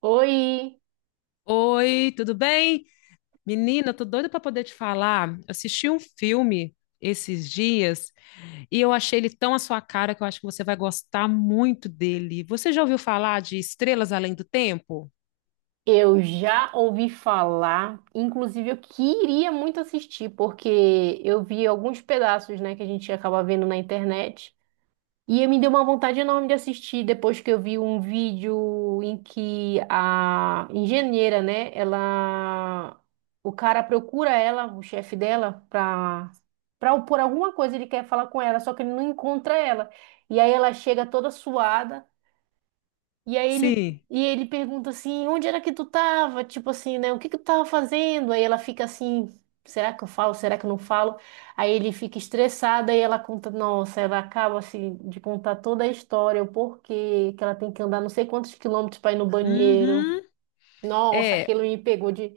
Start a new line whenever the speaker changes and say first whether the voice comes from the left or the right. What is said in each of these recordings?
right: Oi,
left: Oi, tudo bem? Menina, eu tô doida para poder te falar. Eu Assisti um filme esses dias e eu achei ele tão à sua cara que eu acho que você vai gostar muito dele. Você já ouviu falar de Estrelas Além do Tempo?
right: eu já ouvi falar, inclusive eu queria muito assistir, porque eu vi alguns pedaços, né, que a gente acaba vendo na internet, e me deu uma vontade enorme de assistir depois que eu vi um vídeo em que a engenheira, né, ela, o cara procura ela, o chefe dela, por alguma coisa ele quer falar com ela, só que ele não encontra ela. E aí ela chega toda suada. E aí ele,
left: Sim.
right: e ele pergunta assim, onde era que tu tava? Tipo assim, né? O que que tu tava fazendo? Aí ela fica assim, será que eu falo? Será que eu não falo? Aí ele fica estressado e ela conta, nossa, ela acaba assim de contar toda a história, o porquê que ela tem que andar não sei quantos quilômetros para ir no banheiro.
left: Uhum.
right: Nossa,
left: É,
right: aquilo me pegou de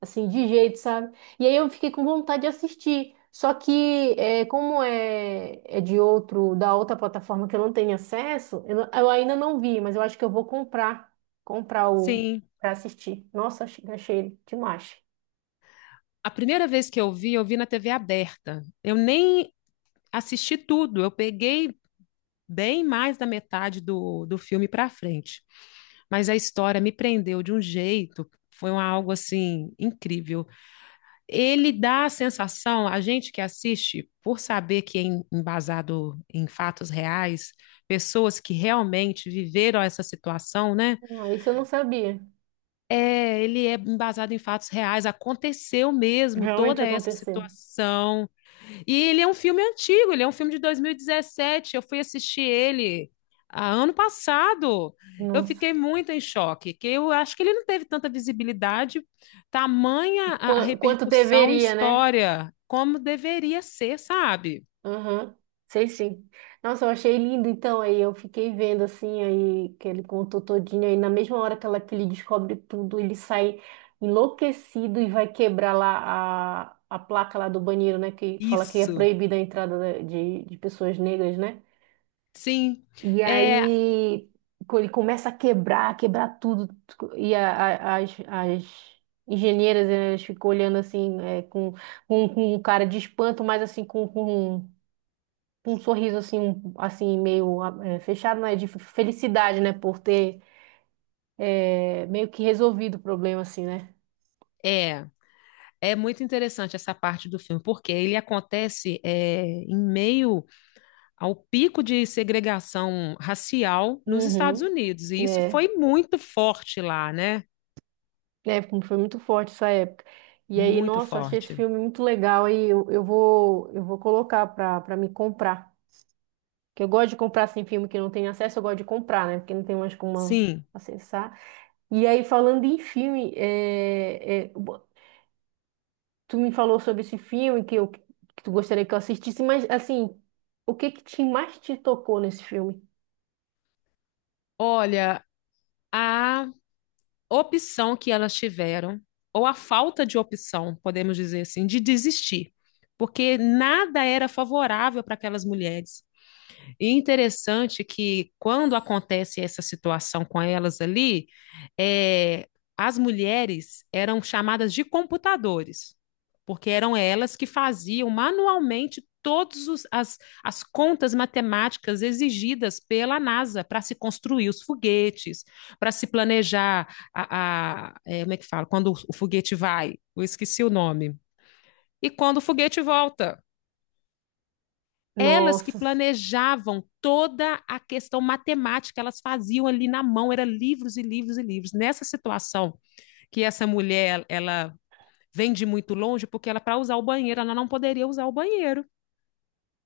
right: assim, de jeito, sabe? E aí eu fiquei com vontade de assistir. Só que, é, como é, é de outro, da outra plataforma que eu não tenho acesso, eu, eu ainda não vi, mas eu acho que eu vou comprar, comprar o,
left: sim.
right: pra assistir. Nossa, achei demais.
left: A primeira vez que eu vi na TV aberta. Eu nem assisti tudo, eu peguei bem mais da metade do filme para frente. Mas a história me prendeu de um jeito, foi um algo assim incrível. Ele dá a sensação, a gente que assiste, por saber que é embasado em fatos reais, pessoas que realmente viveram essa situação, né?
right: Ah, isso eu não sabia.
left: É, ele é embasado em fatos reais, aconteceu mesmo
right: Realmente
left: toda essa
right: aconteceu.
left: situação. E ele é um filme antigo, ele é um filme de 2017. Eu fui assistir ele ano passado. Eu
right: Nossa.
left: fiquei muito em choque, que eu acho que ele não teve tanta visibilidade, tamanha a
right: Quanto
left: repercussão e
right: deveria, né?
left: história como deveria ser, sabe?
right: Aham, sei sim. Nossa, eu achei lindo. Então, aí eu fiquei vendo assim, aí que ele contou todinho. Aí na mesma hora que, ela, que ele descobre tudo, ele sai enlouquecido e vai quebrar lá a placa lá do banheiro, né? Que fala que é
left: Isso.
right: proibida a entrada de pessoas negras, né?
left: Sim.
right: E
left: É,
right: aí ele começa a quebrar, quebrar tudo. E as engenheiras, elas ficam olhando assim, é, com um cara de espanto, mas assim, um sorriso assim, um- assim meio ah, é, fechado, né? De felicidade, né? Por ter é, meio que resolvido o problema, assim, né?
left: é, é, muito interessante essa parte do filme, porque ele acontece em meio ao pico de segregação racial nos Estados
right: Uhum.
left: Unidos.
right: É,
left: E isso
right: né?
left: foi muito forte lá, né?
right: É, foi muito forte essa época. E aí,
left: Muito
right: nossa, eu achei esse
left: forte.
right: filme muito legal. Aí eu vou colocar pra me comprar. Porque eu gosto de comprar assim, filme que não tem acesso, eu gosto de comprar, né? Porque não tem mais como
left: Sim.
right: acessar. E aí, falando em filme, tu me falou sobre esse filme que, eu, que tu gostaria que eu assistisse, mas assim, o que que te, mais te tocou nesse filme?
left: Olha, a opção que elas tiveram, ou a falta de opção, podemos dizer assim, de desistir, porque nada era favorável para aquelas mulheres. E interessante que quando acontece essa situação com elas ali, é, as mulheres eram chamadas de computadores, porque eram elas que faziam manualmente todas as contas matemáticas exigidas pela NASA para se construir os foguetes, para se planejar a, como é que fala? Quando o foguete vai, eu esqueci o nome. E quando o foguete volta, elas que
right: Nossa,
left: planejavam toda a questão matemática, elas faziam ali na mão, eram livros e livros e livros. Nessa situação que essa mulher, ela vem de muito longe, porque ela para usar o banheiro, ela não poderia usar o banheiro.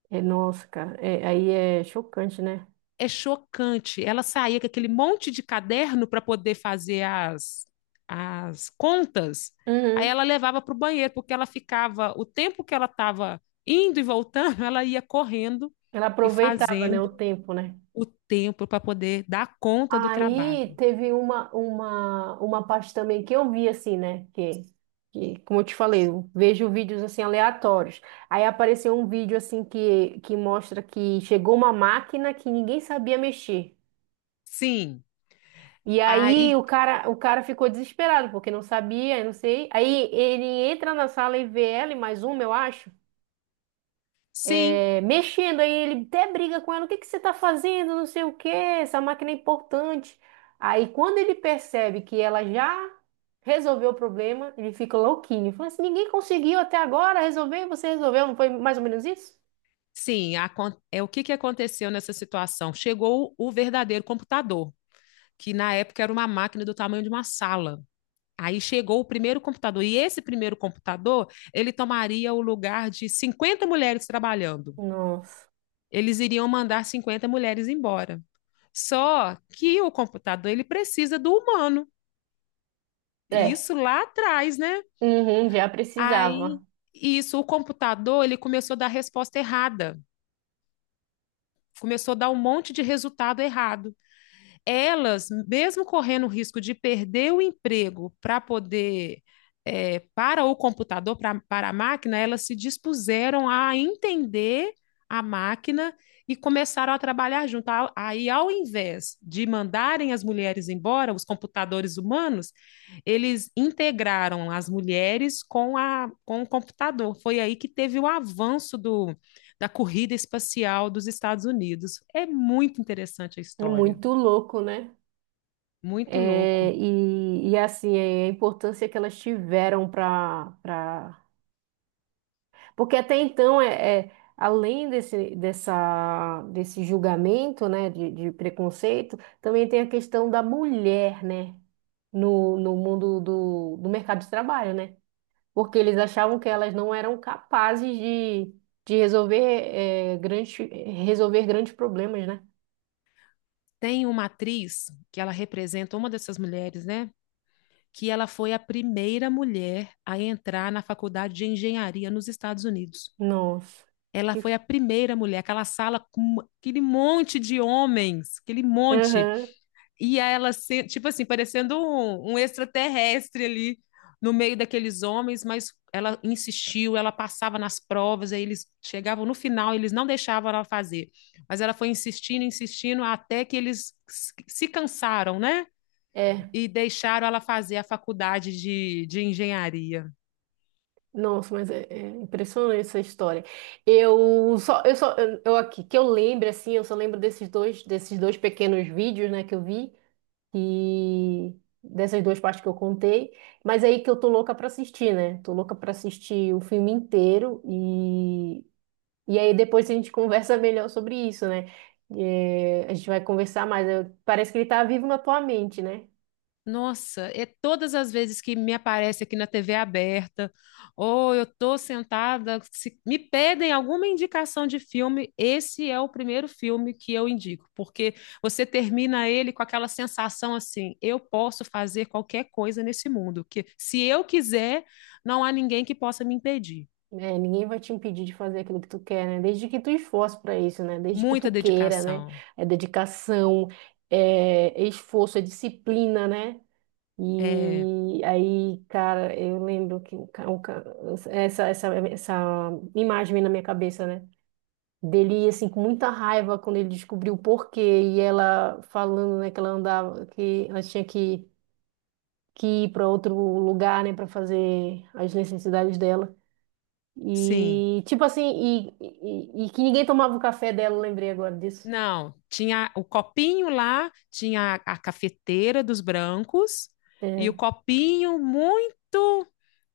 right: é nossa, cara. É, aí é chocante, né?
left: É chocante. Ela saía com aquele monte de caderno para poder fazer as contas. Aí
right: Uhum.
left: ela levava para o banheiro, porque ela ficava, o tempo que ela estava indo e voltando, ela ia correndo
right: Ela
left: e
right: aproveitava, né, o
left: fazendo
right: tempo, né?
left: o tempo para poder dar conta do trabalho.
right: Aí teve uma parte também que eu vi assim, né? Que, como eu te falei, eu vejo vídeos assim aleatórios. Aí apareceu um vídeo assim que mostra que chegou uma máquina que ninguém sabia mexer.
left: Sim,
right: E aí
left: aí
right: o cara ficou desesperado, porque não sabia, eu não sei. Aí ele entra na sala e vê ela e mais uma, eu acho,
left: sim,
right: é, mexendo. Aí ele até briga com ela, o que que você tá fazendo, não sei o quê, essa máquina é importante. Aí quando ele percebe que ela já resolveu o problema, ele fica louquinho. Fala assim, ninguém conseguiu até agora resolver, você resolveu, não foi mais ou menos isso?
left: sim, é o que que aconteceu nessa situação? Chegou o verdadeiro computador, que na época era uma máquina do tamanho de uma sala. Aí chegou o primeiro computador, e esse primeiro computador, ele tomaria o lugar de 50 mulheres trabalhando.
right: Nossa.
left: Eles iriam mandar 50 mulheres embora. Só que o computador, ele precisa do humano. E
right: É.
left: isso lá atrás, né?
right: Uhum, já precisava.
left: Aí, isso, o computador, ele começou a dar resposta errada. Começou a dar um monte de resultado errado, elas, mesmo correndo o risco de perder o emprego para poder, é, para o computador, para a máquina, elas se dispuseram a entender a máquina e começaram a trabalhar junto. Aí, ao invés de mandarem as mulheres embora, os computadores humanos, eles integraram as mulheres com o computador. Foi aí que teve o avanço da corrida espacial dos Estados Unidos. É muito interessante a história.
right: Muito louco, né?
left: Muito
right: É,
left: louco.
right: assim, é, a importância que elas tiveram para... Pra... Porque até então, além desse julgamento, né, de preconceito, também tem a questão da mulher, né, no mundo do mercado de trabalho, né? Porque eles achavam que elas não eram capazes de resolver, é, grandes, resolver grandes problemas, né?
left: Tem uma atriz que ela representa uma dessas mulheres, né? Que ela foi a primeira mulher a entrar na faculdade de engenharia nos Estados Unidos.
right: Nossa,
left: Ela
right: que...
left: foi a primeira mulher, aquela sala com aquele monte de homens, aquele monte.
right: Aham,
left: E ela, tipo assim, parecendo um extraterrestre ali no meio daqueles homens, mas ela insistiu, ela passava nas provas, aí eles chegavam no final, eles não deixavam ela fazer. Mas ela foi insistindo, insistindo, até que eles se cansaram, né?
right: é.
left: E deixaram ela fazer a faculdade de engenharia.
right: Nossa, mas é, é impressionante essa história. Eu aqui que eu lembro assim, eu só lembro desses dois pequenos vídeos, né, que eu vi e dessas duas partes que eu contei. Mas aí que eu tô louca pra assistir, né? Tô louca pra assistir o filme inteiro e aí depois a gente conversa melhor sobre isso, né? É, a gente vai conversar mais. Eu- parece que ele tá vivo na tua mente, né?
left: Nossa, é todas as vezes que me aparece aqui na TV aberta, ou eu tô sentada, se me pedem alguma indicação de filme, esse é o primeiro filme que eu indico, porque você termina ele com aquela sensação assim, eu posso fazer qualquer coisa nesse mundo, que se eu quiser, não há ninguém que possa me impedir.
right: É, ninguém vai te impedir de fazer aquilo que tu quer, né? Desde que tu esforce para isso, né? Desde que tu
left: Muita
right: queira, né?
left: dedicação.
right: É dedicação, é esforço, é disciplina, né?
left: É,
right: E aí, cara, eu lembro que essa, essa imagem vem na minha cabeça, né? Dele, assim, com muita raiva quando ele descobriu o porquê e ela falando, né, que ela andava, que ela tinha que ir para outro lugar, né, para fazer as necessidades dela.
left: sim.
right: E tipo assim, e que ninguém tomava o café dela, eu lembrei agora disso.
left: Não, tinha o copinho lá, tinha a cafeteira dos brancos e
right: É,
left: o copinho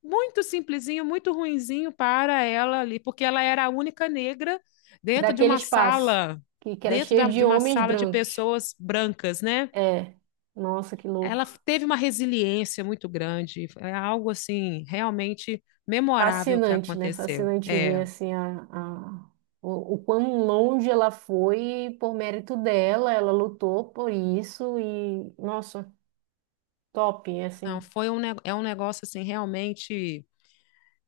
left: muito simplesinho, muito ruinzinho para ela ali, porque ela era a única negra dentro de
right: daquele
left: uma
right: espaço
left: sala,
right: que era cheio de
left: de uma
right: homens
left: sala de
right: brancos.
left: pessoas brancas, né?
right: É, nossa, que
left: Ela
right: louco.
left: teve uma resiliência muito grande, é algo assim realmente memorável que
right: Fascinante, né?
left: aconteceu.
right: Fascinante ver
left: É,
right: assim o quão longe ela foi por mérito dela, ela lutou por isso e nossa, top,
left: não,
right: assim.
left: foi um, ne- é um negócio assim realmente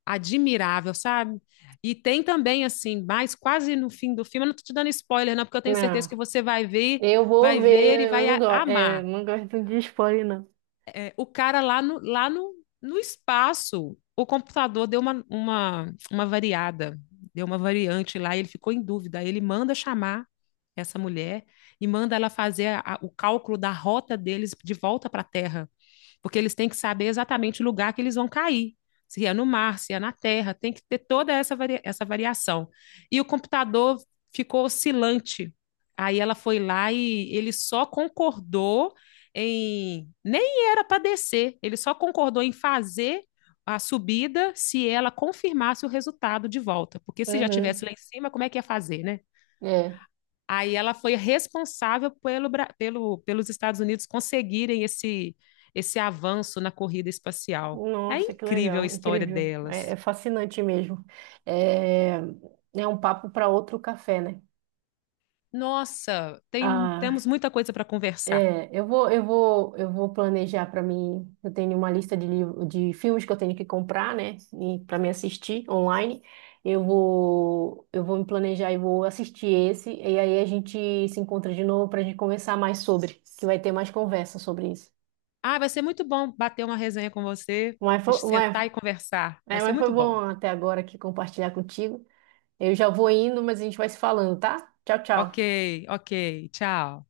left: admirável, sabe? E tem também, assim, mais quase no fim do filme, eu não tô te dando spoiler, não, porque eu tenho certeza
right: Não,
left: que você
right: eu vou
left: vai ver e
right: ver, eu
left: vai
right: não gosto, é, eu
left: amar.
right: não gosto de spoiler, não.
left: É, o cara lá no, no espaço, o computador deu uma variada, deu uma variante lá, e ele ficou em dúvida. Aí ele manda chamar essa mulher e manda ela fazer o cálculo da rota deles de volta para a Terra, porque eles têm que saber exatamente o lugar que eles vão cair. Se é no mar, se é na terra, tem que ter toda essa variação. E o computador ficou oscilante. Aí ela foi lá e ele só concordou em. Nem era para descer, ele só concordou em fazer a subida se ela confirmasse o resultado de volta. Porque se já tivesse
right: Uhum.
left: lá em cima, como é que ia fazer, né?
right: É.
left: Aí ela foi responsável pelos Estados Unidos conseguirem esse avanço na corrida espacial. É
right: Nossa, que
left: incrível a
right: legal,
left: história
right: incrível, é, é
left: delas.
right: fascinante mesmo. É, é um papo para outro café, né?
left: Nossa,
right: Ah,
left: temos muita coisa para conversar.
right: é, eu vou planejar para mim. Eu tenho uma lista de livro, de filmes que eu tenho que comprar, né? E para me assistir online, eu vou me planejar e vou assistir esse. E aí a gente se encontra de novo para a gente conversar mais sobre, que vai ter mais conversa sobre isso.
left: Ah, vai ser muito bom bater uma resenha com você,
right: Mas
left: a
right: foi,
left: gente
right: mas,
left: sentar e conversar. Vai ser
right: mas foi
left: muito
right: bom
left: bom.
right: até agora aqui compartilhar contigo. Eu já vou indo, mas a gente vai se falando, tá? Tchau,
left: Ok,
right: tchau.
left: ok, tchau.